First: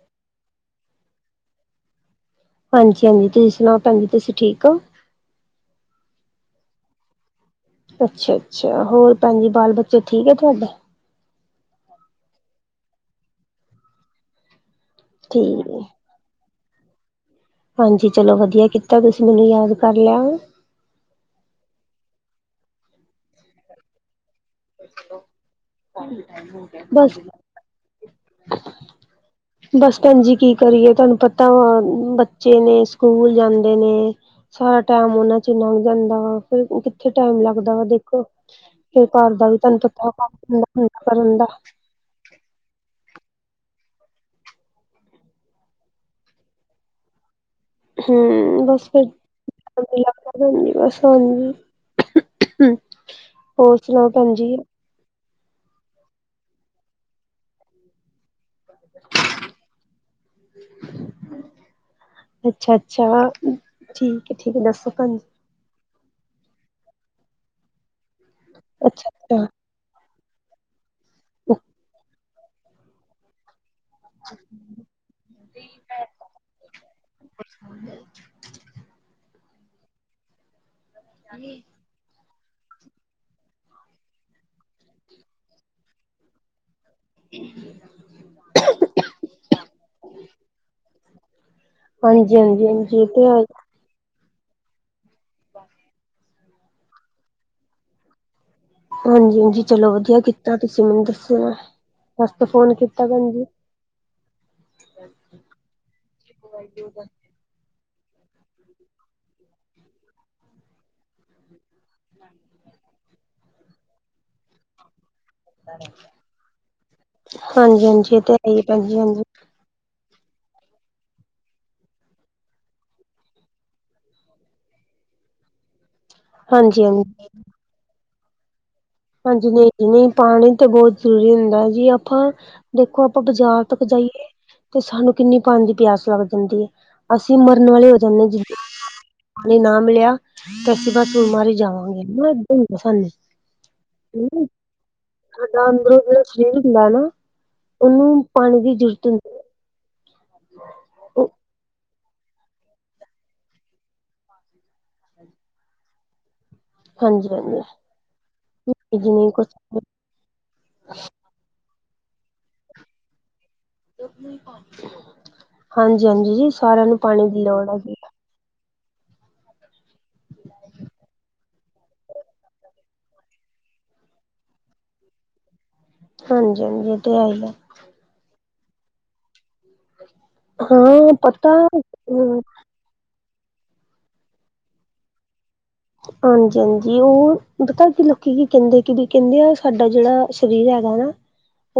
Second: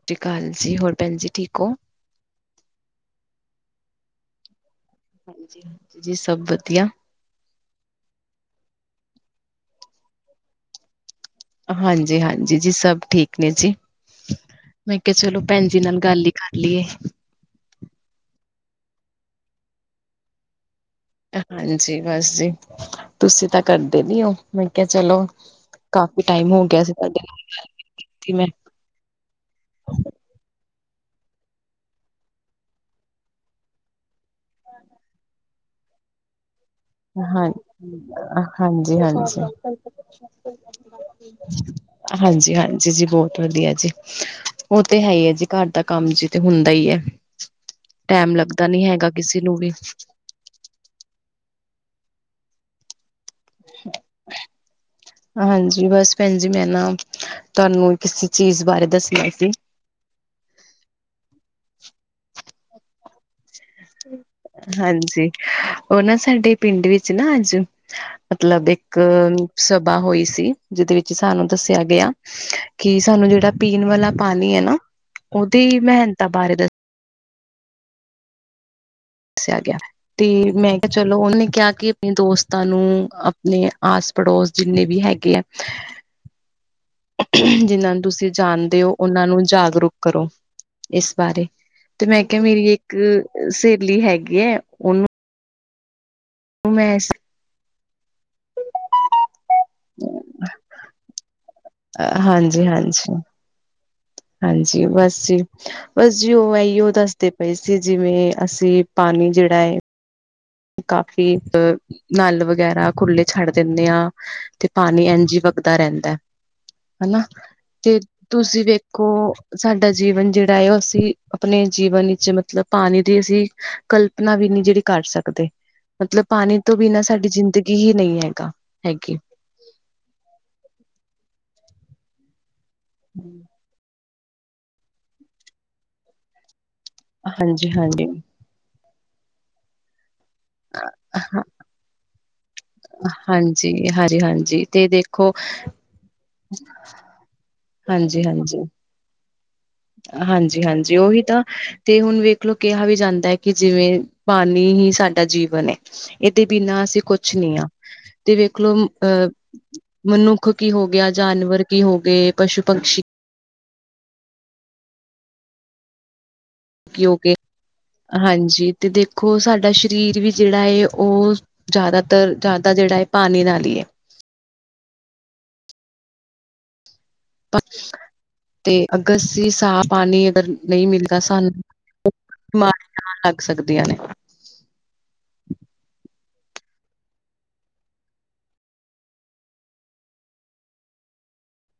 ਸਸ ਸ਼੍ਰੀ ਕਾਲ ਜੀ, ਹੋਰ ਭੈਣ ਜੀ ਠੀਕ ਓ? ਹਾਂਜੀ-ਹਾਂਜੀ ਤੁਸੀਂ ਸੁਨਾਓ ਭੈਣਜੀ ਤੁਸੀਂ ਠੀਕ ਓ? ਹਾਂਜੀ-ਹਾਂਜੀ ਸਭ ਵਦੀਆ। ਅੱਛਾ-ਅੱਛਾ ਹੋਰ ਭੈਣ ਜੀ ਬਾਲ ਬੱਚੇ ਠੀਕ ਐ ਤੁਆਡੇ? ਹਾਂਜੀ-ਹਾਂਜੀ ਜੀ ਸਭ ਠੀਕ ਨੇ ਜੀ, ਮੈਂ ਕੇਆ ਚਲੋ ਠੀਕ ਭੈਣ ਹੈ ਜੀ ਨਾਲ ਗੱਲ ਈ ਕਰ ਲਿਏ। ਹਾਂਜੀ, ਚੱਲੋ ਵਦੀਆ ਕੀਤਾ ਤੁਸੀਂ ਮੈਨੂੰ ਯਾਦ ਕਰ ਲਯਾ। ਹਾਂਜੀ ਬਸ ਜੀ, ਤੁਸੀਂ ਤਾਂ ਕਰਦੇ ਨੀ ਓ। ਮੈਂ ਕੇਆ ਚੱਲੋ ਕਾਫ਼ੀ ਟਾਈਮ ਹੋ ਗਿਆ ਸੀ ਬਸ ਤੁਆਡੇ ਨਾਲ ਗੱਲ ਨੀ ਕੀਤੀ ਮੈਂ। ਬਸ ਭੈਣ ਜੀ ਕੀ ਕਰੀਏ, ਤੁਆਨੂੰ ਪਤਾ ਵਾ ਬੱਚੇ ਨੇ ਸਕੂਲ ਜਾਂਦੇ ਨੇ। ਸਾਰਾ ਟਾਈਮ ਓਨਾਂ'ਚ ਲੰਘ ਜਾਂਦਾ ਵਾ ਫੇਰ ਕਿਥ ਥੇ ਟਾਈਮ ਹਾਂ ਲੱਗਦਾ ਵਾ ਦੇਖੋ ਹਾਂਜੀ ਫੇਰ ਘਰ ਹਾਂਜੀ ਦਾ ਵੀ ਤੁਆਨੂੰ ਪਤਾ ਵਾ [unintelligible] ਕਰਨ ਦਾ। ਹਾਂਜੀ-ਹਾਂਜੀ ਜੀ ਬੋਤ ਵਦੀਆ ਜੀ। ਓ ਤੇ ਹੈ ਈ ਐ ਜੀ, ਘਰ ਦਾ ਕੰਮ ਚ ਤਾਂ ਹੁੰਦਾ ਈ ਐ। ਟੈਮ ਹਮ ਲੱਗਦਾ ਨੀ ਬਸ ਫਿਰ ਹੈਗਾ ਕਿਸੇ ਨੂੰ ਵੀ। ਹਾਂਜੀ ਬਸ ਹਾਂਜੀ, ਹੋਰ ਸੁਨਾਓ ਭੈਣਜੀ। ਹਾਂਜੀ ਬਸ ਭੈਣ ਜੀ ਮੈਂ ਨਾ ਤੁਆਨੂੰ ਕਿਸੀਂ ਚੀਜ਼ ਬਾਰੇ ਦੱਸਨਾ ਸੀ। ਅੱਛਾ-ਅੱਛਾ ਠੀਕ ਐ, ਠੀਕ ਐ ਦੱਸੋ ਭੈਣ ਓ ਨਾ ਸਾਡੇ ਪਿੰਡ ਵਿੱਚ ਨਾ ਅੱਜ ਮਤਲਬ ਇੱਕ ਅੱਛਾ-ਅੱਛਾ, ਸਭਾ ਹੋਈ ਸੀ ਜਿਦੇ ਵਿੱਚ ਸਾਨੂੰ ਦੱਸੇਆ ਗਯਾ ਕਿ ਸਾਨੂੰ ਜੇੜਾ ਪੀਨਾ ਵਾਲਾ ਪਾਣੀ ਐ ਨਾ ਓਦੀ ਮੇਹਨਤਾਂ ਬਾਰੇ ਦੱਸ [inaudible] ਦੱਸਿਆ ਗਯਾ ਤੇ ਮੈਂ ਕੇਆ ਚੱਲੋ ਓਨੇ ਕੇਆ ਕਿ ਅਪਨੇ ਦੋਸਤਾਂ ਨੂੰ, ਅਪਨੇ ਆਸ ਪੜੋਸ ਜਿੰਨੇ ਵੀ ਹੈਗੇ ਐ ਜਿਨਾਂ ਨੂੰ ਤੁਸੀਂ ਜਾਨਾਦੇ ਓ ਓਨਾਂ ਨੂੰ ਜਾਗਰੂਕ ਕਰੋ ਇਸ ਬਾਰੇ। ਤੇ ਮੈਂ ਕੇਆ ਮੇਰੀ ਹਾਂਜੀ-ਹਾਂਜੀ, ਹਾਂਜੀ ਹਾਂਜੀ ਇੱਕ ਹਾਂਜੀ ਇਹ ਤੇ ਹੈ। ਸਹੇਲੀ ਹੈਗੀ ਐ ੳਨੂੰ [inaudible] ੳ ਮੈ ਸ ਹਾਂਜੀ ਹਾਂਜੀ ਚਲੋ ਵਧੀਆ ਕੀਤਾ ਤੁਸੀ ਮੈਨੂੰ ਦੱਸੋਣ ਵਾਸਤੇ ਹਾਂਜੀ ਫੋਨ ਕੀਤਾ ਹਾਂਜੀ ਭੈਨਜੀ। ਹਾਂਜੀ ਬਸ ਜੀ, ਬਸ ਜੀ ੳ ਐਈੳ ਦੱਸਦੇ ਪਏ ਸੀ ਜਿਵੇਂ ਅਸੀ ਪਾਨੀ ਜੇੜਾ ਏ ਕਾਫੀ ਅ ਨਲ ਵਗੈਰਾ ਖੁੱਲੇ ਛੱਡ ਦੇਣੇ ਆ ਤੇ ਪਾਨੀ ਏੰਝ ਜੀ ਵਗਦਾ ਰੈਂਦਾ ਹੈਨਾ, ਤੇ ਹਾਂਜੀ-ਹਾਂਜੀ ਇਹ ਹੈ ਤੁਸੀ ਹੀ ਭੈਣ ਜੀ ਵੇਖੋ ਹਾਂਜੀ। ਸਾਡਾ ਜੀਵਨ ਜੇੜਾ ਏ ੳਹ ਅਸੀ ਅਪਨੇ ਜੀਵਨ ਵਿੱਚ ਮਤਲਬ ਪਾਨੀ ਦੀ ਅਸੀ ਕਲਪਨਾ ਵੀ ਨੀ ਜੇੜੀ ਕਰ ਸਕ ਸਕਦੇ ਮਤਲਬ ਪਾਨੀ ਤੋਂ ਬਿਨਾ ਹਾਂਜੀ-ਹਾਂਜੀ, ਸਾਡੀ ਜਿੰਦਗੀ ਹੀ ਨਹੀ ਹੈਗਾ ਹੈਗੀ। ਹਾਂਜੀ ਨਈ, ਨਈ ਪਾਨੀ ਤੇ ਬੋਤ ਜਰੂਰੀ ਹੁੰਦਾ ਐ ਜੀ। ਆਪਾਂ ਦੇਖੋ ਆਪਾਂ ਬਜਾਰ ਤੱਕ ਜਾਈਏ ਤੇ ਸਾਨੂੰ ਕਿਨੀ ਪਾਨੀ ਦੀ ਪਿਆਸ ਲੱਗ ਜਾਂਦੀ ਏ। ਅਸੀ ਮਰਨ ਹਾਂਜੀ ਵਾਲੇ ਹੋ ਹਾਂਜੀ ਜਾਂਨੇ ਆ ਜੀ। ਨਈ ਨਾ ਮਿਲਿਆ ਤੇ ਅਸੀ ਬਸ ਹਾਂ ਹੁਣਨਮਰ ਹੀ ਜਾਵਾਂਗੇ, ਹੈਨਾ ਏਦਾਂ ਹੀ ਹੁੰਦਾ ਸਾਨੂੰ। ਹਾਂਜੀ ਹਾਂਜੀ ਨਈ ਹਾਂਜੀ ਤੇ ਦੇਖੋ ਸਾਡਾ ਅੰਦਰੋਂ ਜੇੜਾ ਦਿਲ ਹੁੰਦਾ ਐ ਨਾ ੳਨੂੰ ਹਾਂਜੀ ਪਾਨੀ ਦੀ ਜਰੂਰਤ ਹੁੰਦੀ ਹਾਂਜੀ ਹਾਂਜੀ ੳਹੀ ਹੈ। ਤਾਂ ਤੇ ਹੁਨ ਵੇਖ ਲੋ ਕੇਹਾ ਵੀ ਜਾਂਦਾ ਏ ਕਿ ਜਿਵੇਂ ਪਾਨੀ ਹੀ ਸਾਡਾ ਜੀਵਨ ਏ। ਏਦੇ ਬਿਨਾ ਅਸੀ ਕੁਛ ਨੀ ਆ ਹਾਂਜੀ-ਹਾਂਜੀ, ਤੇ ਵੇਖ ਲੋ ਅਹ ਜਿਵੇਂ ਕੁਛ ਮਨੁੱਖ ਕੀ ਹੋ ਗਿਆ, ਜਾਨਵਰ ਕੀ ਹੋ ਗਏ, ਪਸ਼ੂ, ਪੰਛੀ ਹਾਂਜੀ ਹਾਂਜੀ ਜੀ ਸਾਰੇਆਂ ਨੂੰ ਕੀ ਹੋ ਪਾਨੀ ਗਏ ਦੀ ਲੋੜ ਐ ਜੀ। ਹਾਂਜੀ ਤੇ ਦੇਖੋ ਸਾਡਾ ਸਰੀਰ ਵੀ ਜੇੜਾ ਏ ੳ ਜਾਦਾਤਰ, ਜਾਦਾ ਜੇੜਾ ਏ ਪਾਨੀ ਨਾਲ ਈ ਏ। ਹਾਂਜੀ ਹਾਂਜੀ ੳਹ ਤੇ ਹੈ ਈ। ਤੇ ਅਗਰ ਅਸੀ ਸਾਫ ਪਾਨੀ ਨਈ ਹਾਂ ਮਿਲਦਾ ਪਤਾ ਸਾਨੂੰ ਬਿਮਾਰੀਆਂ ਲੱਗ ਸਕਦੀਆਂ ਨੇ। ਹਾਂਜੀ ਹਾਂਜੀ ੳਹ ਪਤਾ ਕੀ ਲੋਕੀ ਕੀ ਕੈਂਦੇ ਕਿ ਵੀ ਕੈਂਦੇ ਆ ਸਾਡਾ ਜੇੜਾ ਸਰੀਰ ਹੈਗਾ ਨਾ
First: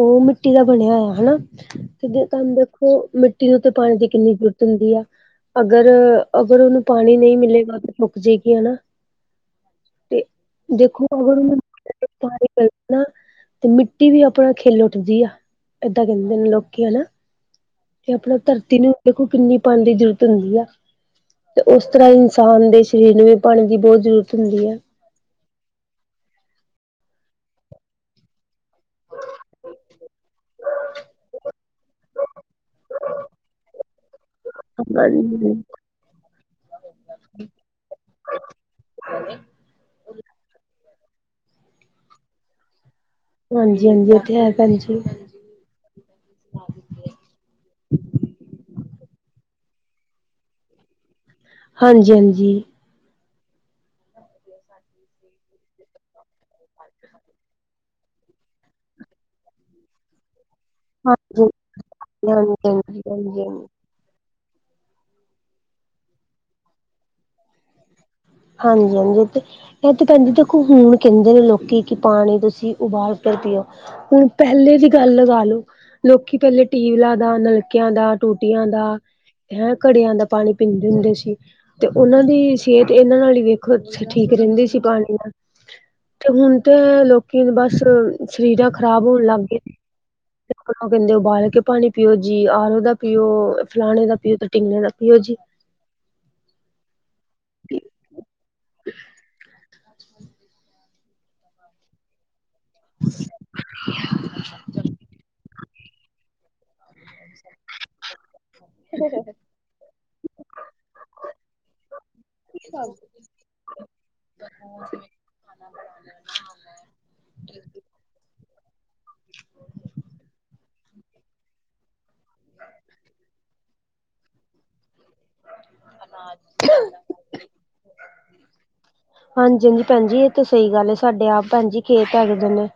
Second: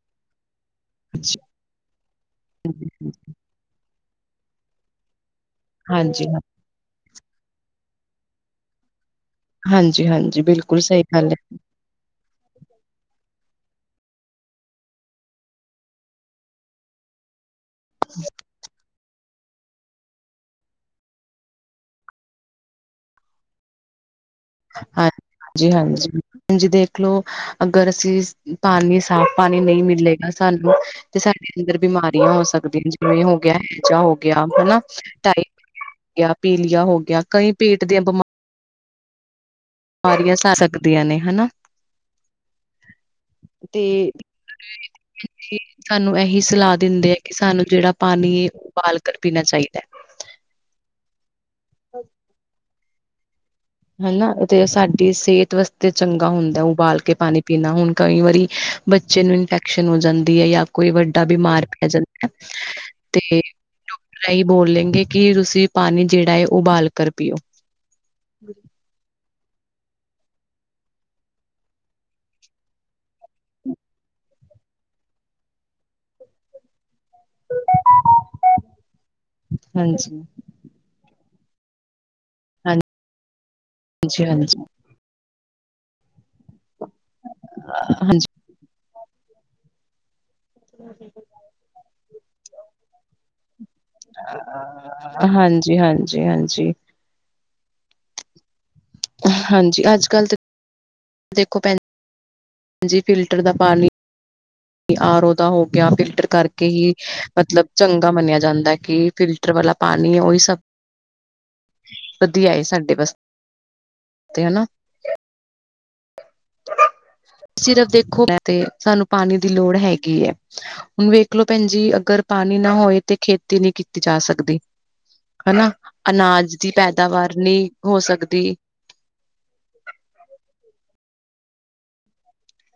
ੳਹ ਮਿੱਟੀ ਦਾ ਬਨੇਆ ਹੋਏਆ ਹੈਨਾ ਤੇ ਤਾਨੂੰ ਦੇਖੋ, ਮਿੱਟੀ ਨੂੰ ਤੇ ਪਾਨੀ ਦੀ ਕਿਨੀ ਜਰੂਰਤ ਹੁੰਦੀ ਆ। ਅਗਰ, ਹਾਂਜੀ-ਹਾਂਜੀ, ਅਗਰ ੳਨੂੰ ਪਾਨੀ ਨਈ ਮਿਲੇਗਾ ਤਾਂ ਮੁੱਕ ਜਾਏਗੀ ਹੈਨਾ। ਹਾਂਜੀ ਹਾਂਜੀ ਬਿਲਕੁਲ ਸਹੀ ਗੱਲ ਏ। ਤੁਮਾਰੀ ਕਲਪਨਾ ਤੇ ਮਿੱਟੀ ਵੀ ਅਪਨਾ ਖਿੱਲ ਉਠਦੀ ਆ, ਏਦਾਂ ਕੈਂਦੇ ਨੇ ਲੋਕੀ ਹੈਨਾ। ਤੇ ਅਪਨਾ ਧਰਤੀ ਨੂੰ ਕਿ ਕਿਨੀ ਪਾਨੀ ਦੀ ਜਰੂਰਤ ਹੁੰਦੀ ਆ ਤੇ ੳਸ ਤਰਾਂ ਇਨਸਾਨ ਦੇ ਸਰੀਰ ਨੂੰ ਵੀ ਪਾਨੀ ਦੀ ਬ ਬੋਤ ਜਰੂਰਤ ਹੁੰਦੀ ਆ। ਹਾਂਜੀ, ਹਾਂਜੀ, ਹਾਂਜੀ ਦੇਖਲੋ ਅਗਰ ਅਸੀ ਪਾਨੀ ਸਾਫ ਪਾਨੀ ਨਈ ਮਿਲੇਗਾ ਸਾਨੂੰ ਤੇ ਸਾਡੇ ਅੰਦਰ ਬਿਮਾਰੀਆਂ ਹੋ ਸਕਦੀਆਂ ਜਿਵੇਂ ਹੋ ਗਿਆ ਹੈਜਾ ਹੋ ਗਿਆ ਹੈਨਾ। [unintelligible] ਯਾ ਪੀਲੀਆ ਹੋ ਗਿਆ ਕਈ ਪੇਟ ਦੀਆਂ ਬਿਮਾਰ ਸਾਰੀਆਂ ਸ ਸਕਦੀਆਂ ਨੇ ਹੈਨਾ। ਤੇ ਹਾਂਜੀ, ਹਾਂਜੀ ਇਹ ਤੇ ਹੈ ਭੈਣ ਜੀ। ਹਾਂਜੀ, ਏ ਸਾਨੂੰ ਏਹੀ ਸਲਾਹ ਦਿੰਦੇ ਆ ਕਿ ਸਾਨੂੰ ਜੇੜਾ ਪਾਨੀ ਏ ਉਬਾਲ ਕਰ ਪੀਨਾ ਚਾਈਦਾ ਹਾਂਜੀ ਹਾਂਜੀ। ਹਨਾ ਤੇ ਸਾਡੀ ਸੇਹਤ ਵਾਸਤੇ ਚੰਗਾ ਹੁੰਦਾ ਉਬਾਲ ਕੇ ਪਾਨੀ ਪੀਨਾ। ਹੁਨ ਕਈ ਵਾਰੀ ਬੱਚੇ ਨੂੰ ਇਨਫੈਕਸ਼ਨ ਹੋ ਜਾਂਦੀ ਏ ਯਾ ਕੋਈ ਵੱਡਾ ਹਾਂਜੀ, ਬਿਮਾਰ ਪੈ ਜਾਂਦਾ ਏ ਹਾਂਜੀ, ਹਾਂਜੀ, ਤੇ ਹਾਂਜੀ। ਡੋਕਟਰ ਐਈ ਬੋਲੇਂਗੇ ਕਿ ਤੁਸੀ ਪਾਣੀ ਸੇਵਾ ਏ ਉਬਾਲ ਕਰ ਪੀਓ ਜਾਂਦੇ ਤੇ ਐ ਤੇ ਭੈਂਜੀ ਦੇਖੋ ਹੁਨ ਕੇਂਦੇ ਨੇ ਲੋਕੀ ਕਿ ਪਾਣੀ ਤੁਸੀ ਉਬਾਲ ਕਰ ਪੀਓ ਹੁਨ ਪੈਹਲੇ ਦੀ ਗੱਲ ਲਗਾ ਲੋੋ ਲੋਕੀ ਪੈਲੇ ਟੀਵਲਾਂ ਦਾ ਨਲਕੇਆਂ ਦਾ ਟੂਟੀਆਂ ਦਾ ਹੈਂ ਘੜੇਆਂ ਹਾਂਜੀ। ਦਾ ਪਾਣੀ ਪੀਂਦੇ ਹੁੰਦੇ ਸੀ ਤੇ ਓਨਾਂ ਦੀ ਸੈਹਤ ਏਨਾਂ ਨਾਲ ਈ ਵੇਖੋ ਹਾਂਜੀ, ਹਾਂਜੀ, ਠੀਕ ਹਾਂਜੀ, ਰੇਂਦੀ ਸੀ। ਪਾਣੀ ਨਾਲ। ਤੇ ਹੁਨ ਤੇ ਲੋਕੀ ਬਸ ਰੀਜਾਂ ਖਰਾਬ ਹੋਨ ਲੱਗ ਗਏ। ਕੇਂਦੇ ਉਬਾਲ ਕੇ ਪਾਣੀ ਪੀਓ ਜੀ। ਆਰੋ ਦਾ ਪੀਓ, ਫਲਾਣੇ ਦਾ ਪੀਓ ਤੇ ਟਿੰਗੜੇ ਦਾ ਪੀਓ ਜੀ। ਜੀ ਹਾਂਜੀ ਹਾਂਜੀ। ਠੀਕ ਏ। ਹਾਂਜੀ ਅੱਜ ਕੱਲ ਤੇ ਦੇਖੋ ਭੈਣ ਜੀ ਫਿਲਟਰ ਦਾ ਪਾਣੀ ਆਰ ਓ ਤਾ ਹੋ ਗੈਆ ਫਿਲਟਰ ਕਰਕੇ ਹੀ ਮਤਲਬ ਚੰਗਾ ਮੰਨੇਆ ਜਾਂਦਾ ਐ ਕਿ ਫਿਲਟਰ ਵਾਲਾ ਪਾਨੀ ਓਈ ਸਭ ਵਧੀਆ ਏ ਸਾਡੇ ਵਾਸਤੇ ਹੈਨਾ। ਸਿਰਫ ਦੇਖੋ ਤੇ ਸਾਨੂੰ ਪਾਨੀ ਦੀ ਲੋੜ ਹੈਗੀ ਐ। ਹੁਣ ਵੇਖਲੋ ਭੈਣ ਜੀ ਅਗਰ ਪਾਣੀ ਨਾ ਹੋਏ ਤੇ ਖੇਤੀ ਨੀ ਕੀਤੀ ਜਾ ਸਕਦੀ। ਹੈਨਾ, ਅਨਾਜ ਪੈਦਾਵਾਰ ਨੀ ਹੋ ਸਕਦੀ। ਹਾਂਜੀ ਹਾਂਜੀ ਭੈਣਜੀ ਏ ਤੇ ਸਈ ਗੱਲ ਏ। ਸਾਡੇ ਆਪ ਭੈਣ ਜੀ ਖੇਤ ਹੈਗੇ ਦੇ ਨੇ।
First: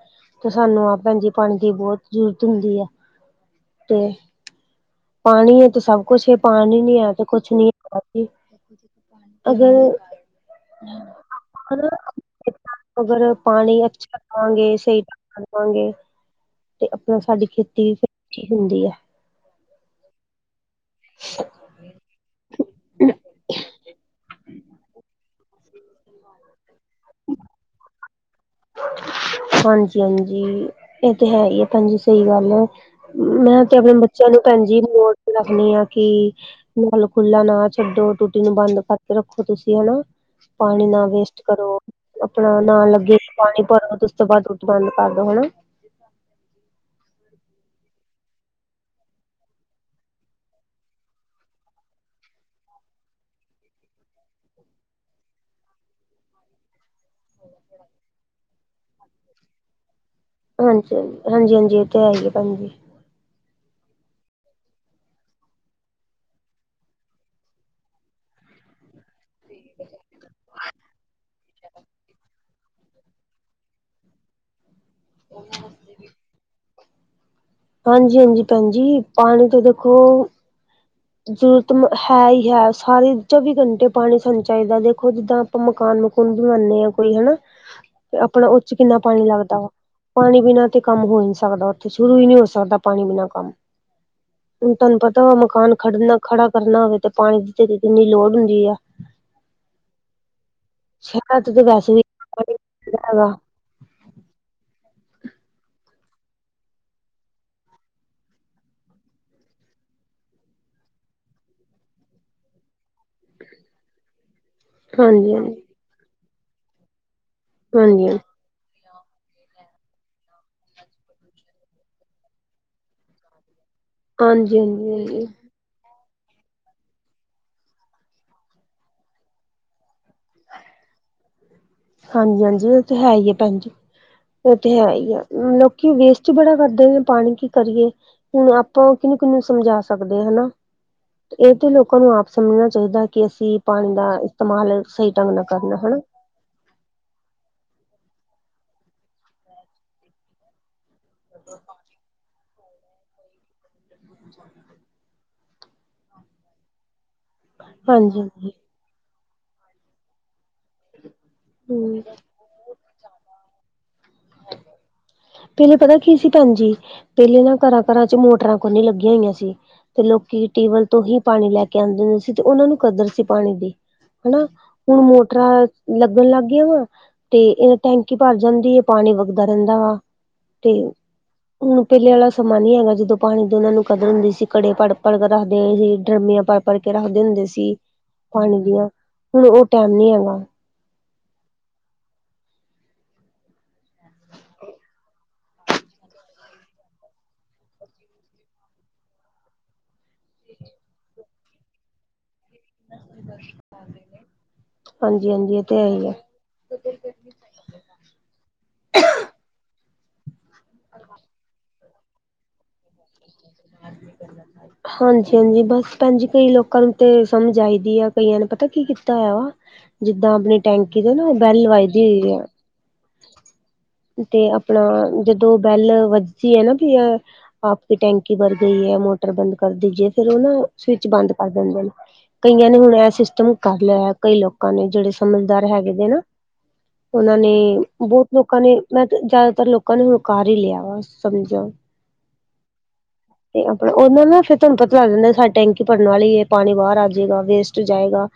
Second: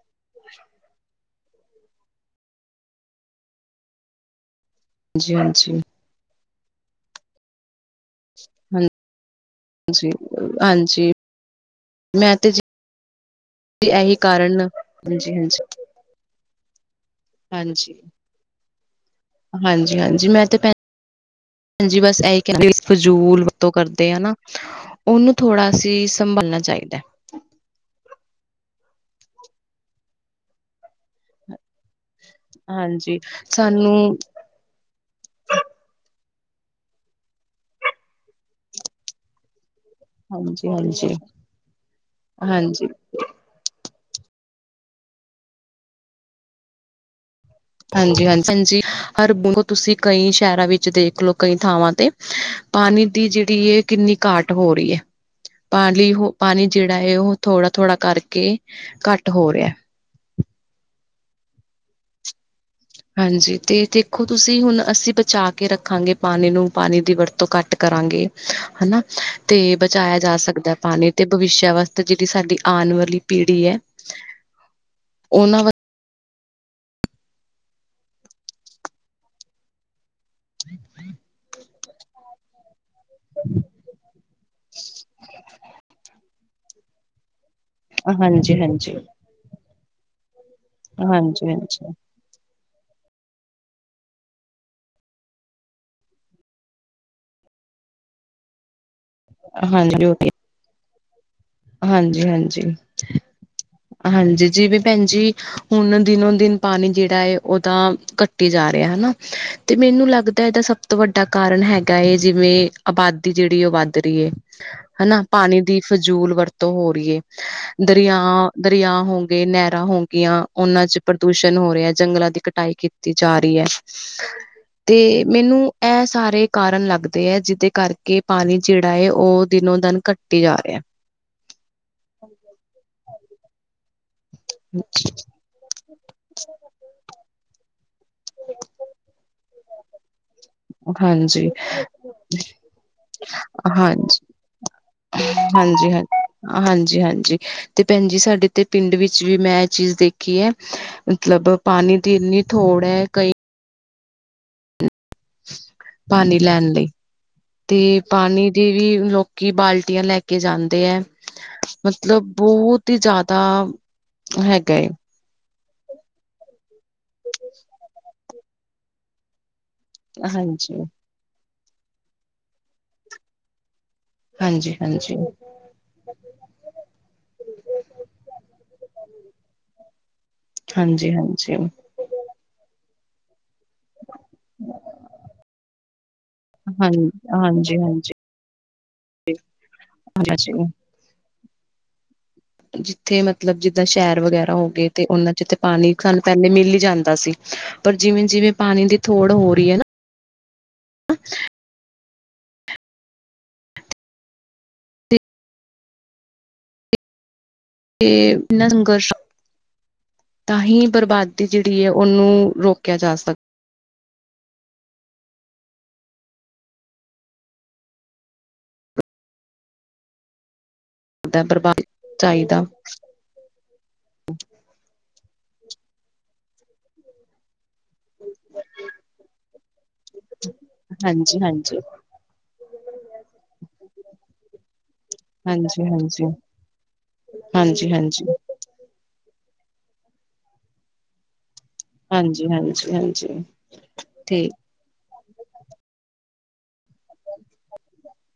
ਤੇ ਸਾਨੂੰ ਆਪ ਭੈਣ ਜੀ ਪਾਣੀ ਦੀ ਬੋਤ ਜਰੂਰਤ ਹੁੰਦੀ ਐ ਤੇ ਹਾਂਜੀ, ਪਾਣੀ ਏ ਹਾਂਜੀ। ਤੇ ਸਭ ਕੁਛ ਏ। ਪਾਣੀ ਨੀ ਹੈ ਤੇ ਕੁਛ ਨੀ ਜੀ ਅਗਰ ਹੂਂ-ਜੀ ਹਾਂਜੀ। ਮੈਂ ਤੇ ਜੀ [inaudible] ਅਗਰ ਪਾਣੀ ਇਹੀ ਅੱਛਾ ਕਾਰਨ ਲਾਂਗੇ ਸਈ ਹਾਂਜੀ, ਹਾਂਜੀ, [unintelligible] ਤੇ ਅਪਨਾ ਸਾਡੀ ਖੇਤੀ ਹਾਂਜੀ। [unintelligible] ਹੁੰਦੀ ਐ ਹਾਂਜੀ ਹਾਂਜੀ ਮੈਂ ਤੇ ਭੈਣ ਜੀ ਬਸ ਐਈ ਕੈ ਫਜੂਲ ਵਰਤੋਂ ਕਰਦੇ ਆਂ ਨਾ ਓਨੂੰ ਥੋੜਾ ਸੀ ਸੰਭਲਨਾ ਚਾਈਦੈ ਹਾਂਜੀ ਹਾਂਜੀ ਏ ਤੇ ਹੈ ਈ ਐ ਭੈਣ ਜੀ ਸਈ ਗੱਲ ਐ। ਹਾਂਜੀ ਮੈਂ ਤੇ ਅਪਨੇ ਸਾਨੂੰ ਬੱਚੇਆਂ ਨੂੰ ਭੈਣ ਜੀ ਮੋਟ ਰੱਖਨੀ ਆਂ ਕਿ ਨਲ ਖੁੱਲਾ ਨਾ ਛੱਡੋ, ਟੂਟੀ ਨੂੰ ਬੰਦ ਕਰਕੇ ਰੱਖੋ ਤੁਸੀ ਹਨਾ ਹਾਂਜੀ, ਹਾਂਜੀ। ਪਾਣੀ ਨਾ ਹਾਂਜੀ, ਵੇਸਟ ਕਰੋ ਅਪਣਾ ਹਾਂਜੀ, ਨਾਨ ਲੱਗੇ ਪਾਣੀ ਭਰੋ ਤੇ ਉਸ ਤੋਂ ਬਾਦ ਟੁੱਟੀ ਬੰਦ ਕਰਦੋ ਹਨਾ [inaudible] ਹਾਂਜੀ ਹਾਂਜੀ ਹਾਂਜੀ ਹਰ ਤੁਸੀਂ ਕਈ ਸੈ਼ਰਾਂ ਵਿੱਚ ਦੇਖ ਲੋ ਕਈ ਥਾਵਾਂ ਤੇ ਪਾਣੀ ਦੀ ਜੇੜੀ ਏ ਕਿੰਨੀ ਘਾਟ ਹੋ ਰੀਐ। ਪਾਲੀ ਹੋ ਪਾਣੀ ਜੇੜਾ ਐ ਓ ਥੋੜਾ ਥੋੜਾ ਕਰਕੇ ਘੱਟ ਹੋ ਰੇਐ ਹਾਂਜੀ ਹਾਂਜੀ ਹਾਂਜੀ ਹਾਂਜੀ ਏ ਤੇ ਹੈ ਈ ਏ ਭੈਂਜੀ। ਹਾਂਜੀ ਤੇ ਦੇਖੋ ਤੁਸੀਂ ਹੁਨ ਅਸੀ ਬਚਾ ਕੇ ਰੱਖਾਂਗੇ ਪਾਣੀ ਨੂੰ। ਪਾਣੀ ਦੀ ਵਰਤੋਂ ਘੱਟ ਕਰਾਂਗੇ। ਹਨਾ, ਤੇ ਬਚਾਏਆ ਜਾ ਸਕਦਾ ਪਾਣੀ ਤੇ ਭਵਿਸੇ਼ ਵਾਸਤੇ ਜੇੜੀ ਸਾਡੀ ਆਣ ਵਾਲੀ ਪੀੜੀ ਐ ਓਨਾਂ ਵਾ ਹਾਂਜੀ ਹਾਂਜੀ ਭੈਣਜੀ, ਪਾਣੀ ਤੋ ਦੇਖੋ ਜਰੂਰਤ ਹੈ ਈ ਹੈ। ਸਾਰੀ ਚੌਵੀ ਘੰਟੇ ਪਾਣੀ ਸਾਨ ਚਾਈਦਾ। ਦੇਖੋ ਜਿੱਦਾਂ ਆਪਾਂ ਮਕਾਨ ਓਧਰੂੰ ਆਨੇ ਆ ਕੋਈ ਹਨਾ, ਤੇ ਆਪਣਾ ਓਰ ਹਾਂਜੀ 'ਚ ਹਾਂਜੀ ਕਿੰਨਾ ਪਾਣੀ ਲੱਗਦਾ ਵਾ। ਪਾਣੀ ਬਿਨਾਂ ਤੇ ਕੰਮ ਹੋ ਈ ਨੀ ਹਾਂਜੀ ਸਕਦਾ, ਓਥੇ ਹਾਂਜੀ ਸ਼ੁਰੂ ਈ ਨੀ ਹੋ ਸਕਦਾ। ਪਾਣੀ ਬਿਨਾਂ ਕੰਮ, ਹੁਣ ਤਾਨੂੰ ਪਤਾ ਵਾ ਮਕਾਨ ਖੜਨਾ ਖੜਾ ਕਰਨਾ ਹੋਵੇ ਤੇ ਪਾਣੀ ਦੀ ਕਿੰਨੀ ਲੋੜ ਹੁੰਦੀ ਆ। ਹਾਂਜੀ ਓਹੀ ਸ਼ੈਰਾ ਤੇ ਵੈਸੇ ਵੀ ਪਾਨੀ ਹਾਂਜੀ ਨੀ ਹੈਗਾ। ਹਾਂਜੀ ਜਿਵੇਂ ਭੈਣ ਜੀ ਹੁਣ ਦਿਨੋ ਦਿਨ ਪਾਣੀ ਜੇੜਾ ਏ ਓਦਾ ਕ- ਘਟੀ ਜਾ ਰਿਆ ਹਨਾ ਤੇ ਮੈਨੂੰ ਲੱਗਦਾ ਏਦਾ ਸਭ ਵੱਡਾ ਕਾਰਨ ਹੈਗਾ ਏ, ਜਿਵੇਂ ਆਬਾਦੀ ਜੇੜੀ ਓ ਵੱਧ ਰੀ ਏ। ਹਨਾ ਹਾਂਜੀ ਪਾਣੀ ਹਾਂਜੀ ਦੀ ਫਜੂਲ ਵਰਤੋਂ ਹੋ ਰੀ ਏ। ਹਾਂਜੀ ਹਾਂਜੀ। ਦਰਿਆ- ਦਰਿਆ ਹੋ ਗੇ, ਨੈਰਾਂ ਹੋ ਗੀਆਂ ਓਨਾਂ 'ਚ ਪ੍ਰਦੂਸ਼ਣ ਹੋ ਰਿਆ। ਜੰਗਲਾਂ ਦੀ ਕਟਾਈ ਕੀਤੀ ਜਾ ਰੀ ਐ। ਹਾਂਜੀ ਹਾਂਜੀ ਤੇ ਮੈਨੂੰ ਐ ਸਾਰੇ ਕਾਰਨ ਲੱਗਦੇ ਐ, ਜਿਦੇ ਕਰਕੇ ਪਾਣੀ ਜੇੜਾ ਏ ਓ ਦਿਨੋ ਦਿਨ ਘੱਟੀ ਜਾ ਰਿਆ। ਹਾਂਜੀ ਹਾਂਜੀ ਓ ਤੇ ਹੈ ਈ ਐ ਭੈਣ ਜੀ, ਓ ਤੇ ਹੈ ਈ ਐ। ਲੋਕ- ਕੀ ਵੇਸਟ ਈ ਬੜਾ ਕਰਦੇ ਨੇ ਪਾਣੀ, ਕੀ ਕਰੀਏ ਹੁਣ ਆਪਾਂ ਓ ਕਿਨੂੰ-ਕਿਨੂੰ ਸਮਝਾ ਸਕਦੇ ਆਂ ਹਨਾ। ਹਾਂਜੀ ਏ ਤੇ ਲੋਕਾਂ ਨੂੰ ਆਪ ਸਮਝਣਾ ਚਾਈਦਾ ਕਿ ਅਸੀਂ ਪਾਣੀ ਦਾ ਏਸਤਮਾਲ ਹਾਂਜੀ ਹਾਂਜੀ। ਹਾਂਜੀ ਹਾਂਜੀ ਤੇ ਭੈਣ ਜੀ ਸਾਡੇ ਤੇ ਪਿੰਡ ਵਿੱਚ ਵੀ ਮੈਂ ਐ ਚੀਜ਼ ਦੇਖੀ ਐ। ਮਤਲਬ ਪਾਣੀ ਦੀ ਇੰਨੀਂ ਥੋੜ ਐ ਕਈ [inaudible] ਪਾਣੀ ਲੈਣ ਲਈ, ਤੇ ਹਾਂਜੀ ਪਾਣੀ ਹਾਂਜੀ ਦੀ ਵੀ ਲੋਕੀ ਬਾਲਟੀਆਂ ਲੈ ਕੇ ਜਾਂਦੇ ਐ। ਹਮ ਮਤਲਬ ਬੋਤ ਈ ਜ਼ਾਦਾ ਹੈਗਾ ਏ। ਪੈਲੇ ਪਤਾ ਕੀ ਸੀ ਭੈਣ ਜੀ, ਪੈਲੇ ਨਾ ਘਰਾਂ-ਘਰਾਂ 'ਚ ਮੋਟਰਾਂ ਕੋਈ ਨੀ ਲੱਗੀਆਂ ਹੋਈਆਂ ਸੀ। ਤੇ ਲੋਕੀ ਹਾਂਜੀ, ਟਿਊਵੈਲ ਤੋਂ ਹੀ ਪਾਣੀ ਲੈ ਕੇ ਆਂਦੇ ਹੁੰਦੇ ਸੀ, ਤੇ ਓਨਾਂ ਨੂੰ ਕਦਰ ਸੀ ਪਾਣੀ ਦੀ। ਹਨਾ। ਹਾਂਜੀ, ਹਾਂਜੀ, ਹੁਣ ਹਾਂਜੀ, ਮੋਟਰਾਂ ਲੱਗਣ ਲੱਗ ਗੀਆਂ ਵਾਂ। ਤੇ ਏ ਟੈਂਕੀ ਭਰ ਜਾਂਦੀ ਏ, ਪਾਣੀ ਵਗਦਾ ਰੈਂਦਾ ਵਾ। ਤੇ ਹਾਂਜੀ, ਹਾਂ ਪੈਲੇ ਆਲਾ ਸਮਾਂ ਨੀ ਹੈਗਾ, ਜਦੋਂ ਪਾਣੀ ਦੇ ਓਨਾਂ ਨੂੰ ਕਦਰ ਹੁੰਦੀ ਸੀ। ਘੜੇ ਪੜ-ਭੜ ਕੇ ਰੱਖਦੇ ਸੀ, ਡਰਮੀਆਂ ਪੜ-ਭੜ ਕੇ ਰੱਖਦੇ ਹੁੰਦੇ ਸੀ। ਹਾਂਜੀ, ਹਾਂਜੀ। ਪਾਣੀ ਦੀਆਂ। ਹੁਣ ਓ ਟੈਮ ਨੀ ਹੈਗਾ। ਹਾਂਜੀ, ਜਿੱਥੇ ਮਤਲਬ ਜਿੱਦਾਂ ਸ਼ੈਰ ਵਗੈਰਾ ਹੋ ਗੇ ਤੇ ਓਨਾਂ 'ਚ ਤੇ ਪਾਣੀ ਸਾਨੂੰ ਪੈਲੇ ਮਿਲ ਈ ਜਾਂਦਾ ਸੀ। ਪਰ ਜਿਵੇਂ-ਜਿਵੇਂ ਪਾਣੀ ਦੀ ਥੋੜ ਹੋ ਰੀ ਐ ਨਾ। ਹ [inaudible] ਨਾ ਹਾਂਜੀ ਹਾਂਜੀ, ਏ ਤੇ ਹੈ ਈ ਐ। [unintelligible] ਤੇ ਏਨਾਂ ਸੰਘਰਸ਼, ਤਾਂਹੀ ਬਰਬਾਦੀ ਜੇੜੀ ਏ ਓਨੂੰ ਰੋ- ਰੋਕਿਆ ਜਾ ਸਕ- ਹਾਂਜੀ ਹਾਂਜੀ, ਬਸ ਭੈਣ ਜੀ ਕਈ ਲੋਕਾਂ ਨੂੰ ਤੇ ਸਮਝ ਆਈ ਦੀ ਆ, ਕਈਆਂ ਨੇ ਪਤਾ ਕੀ ਕੀਤਾ ਹੋਇਆ ਵਾ। ਜਿੱਦਾਂ ਆਪਣੀ ਟੈਂਕੀ ਦੇ ਨਾ, ਓ ਬੈਲ ਬਰਬਾਦ ਲਵਾਈ ਦੀ ਹੋਈ ਆ। ਚਾਹੀਦਾ ਤੇ ਆਪਣਾ ਜਦੋਂ ਬੈਲ ਵੱਜੀ ਦੀ ਏ ਨਾ ਵੀ ਆ ਕੀ ਟੈਂਕੀ ਭਰ ਗਈ ਐ, ਮੋਟਰ ਬੰਦ ਕਰ ਦੀ ਜੇ। ਫੇਰ ਓ ਨਾ ਸਵਿਚ ਬੰਦ ਹਾਂਜੀ, ਹਾਂਜੀ, ਕਰ ਹਾਂਜੀ, ਦਿੰਦੇ ਨੇ। ਕਈਆਂ ਨੇ ਹੁਣ ਐ ਸਿਸਟਮ ਕਰ ਲਿਆ ਹੋਇਆ, ਕਈ ਲੋਕਾਂ ਨੇ ਜੇੜੇ ਸਮਝਦਾਰ ਹਾਂਜੀ, ਹੈਗੇ ਨੇ ਨਾ। ਹਾਂਜੀ, ਓਨਾਂ ਨੇ ਬੋਤ ਹਾਂਜੀ। ਲੋਕ ਲੋਕਾਂ ਨੇ ਮੈਂ ਜਾਦਾਤਰ ਲੋਕਾਂ ਨੇ ਹੁਣ ਕਰ ਈ ਲਿਆ ਵਾ ਸਮਝੋ। ਹਾਂਜੀ- ਹਾਂਜੀ, ਹਾਂ। ਤੇ ਆਪਣਾ ਉਨਾਂ ਨਾਲ ਫ਼ਿਰ ਤੁਹਾਨੂੰ ਪਤਾ ਲੱਗ ਜਾਂਦਾ ਵੀ ਸਾਡੀ ਟੈਂਕੀ ਭਰਨ ਵਾਲੀ ਏ ਪਾਣੀ ਬਾਹਰ ਆ -ਜੇਗਾ ਵੇਸਟ ਜਾਏਗਾ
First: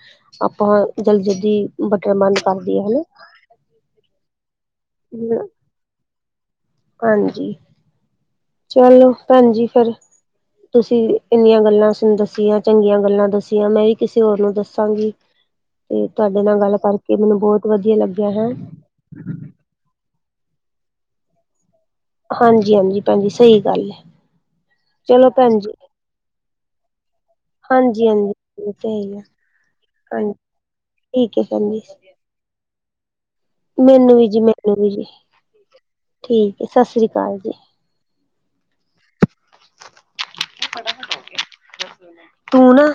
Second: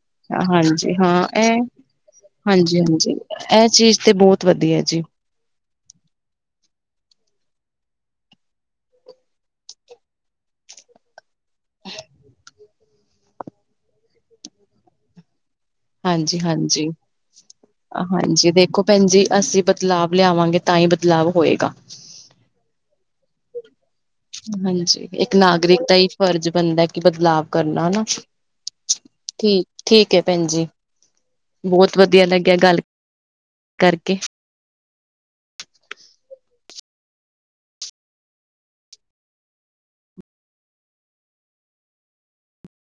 ਆਪਾਂ ਹਾਂਜੀ ਹਾਂ ਜਲਦੀ-ਜਲਦੀ ਬਟਨ ਬੰਦ ਕਰਦੀਏ ਹਨਾ। ਐ ਚੀਜ਼ ਤੇ ਬੋਹਤ ਵਧੀਆ ਜੀ। [unintelligible] ਹਾਂਜੀ। ਚਲੋ ਭੈਣਜੀ ਫੇਰ ਤੁਸੀਂ ਇੰਨੀਆਂ ਗੱਲਾਂ ਸੋਨੂੰ ਦੱਸੀਆਂ, ਚੰਗੀਆਂ ਗੱਲਾਂ ਦੱਸੀਆਂ ਮੈਂ ਵੀ ਕਿਸੇ ਹੋਰ ਨੂੰ ਦੱਸਾਂਗੀ। [inaudible] ਤੇ ਤੁਹਾਡੇ ਨਾਲ ਗੱਲ ਹਾਂਜੀ-ਹਾਂਜੀ, ਕਰਕੇ ਮੈਨੂੰ ਬਹੁਤ ਵਧੀਆ ਲੱਗਿਆ ਹੈ। ਭੈਣਜੀ ਅਸੀਂ ਬਦਲਾਵ ਲਿਆਵਾਂਗੇ ਤਾਂ ਈ ਬਦਲਾਵ ਹੋਏਗਾ। ਹਾਂਜੀ- ਹਾਂਜੀ ਭੈਣਜੀ ਸਈ ਗੱਲ ਐ। ਹਾਂਜੀ, ਇੱਕ ਨਾਗਰਿਕ ਦਾ ਈ ਫਰਜ਼ ਬਣਦਾ ਕਿ ਬਦਲਾਵ ਕਰਨਾ ਹਨਾ। ਹਾਂਜੀ ਹਾਂਜੀ ਇਹ ਤੇ ਹੈ ਹੀ ਆ ਠੀਕ- ਠੀਕ ਐ ਹਾਂਜੀ ਭੈਣਜੀ, ਠੀਕ ਹੈ ਭੈਣ ਜੀ। ਬਹੁਤ ਵਧੀਆ ਲੱਗਿਆ ਗੱਲ ਕਰਕੇ। ਮੈਨੂੰ ਵੀ ਜੀ- ਮੈਨੂੰ ਵੀ ਜੀ ਠੀਕ ਐ ਸਾਸਰੀ ਕਾਲ ਜੀ। ਤੂੰ ਨਾ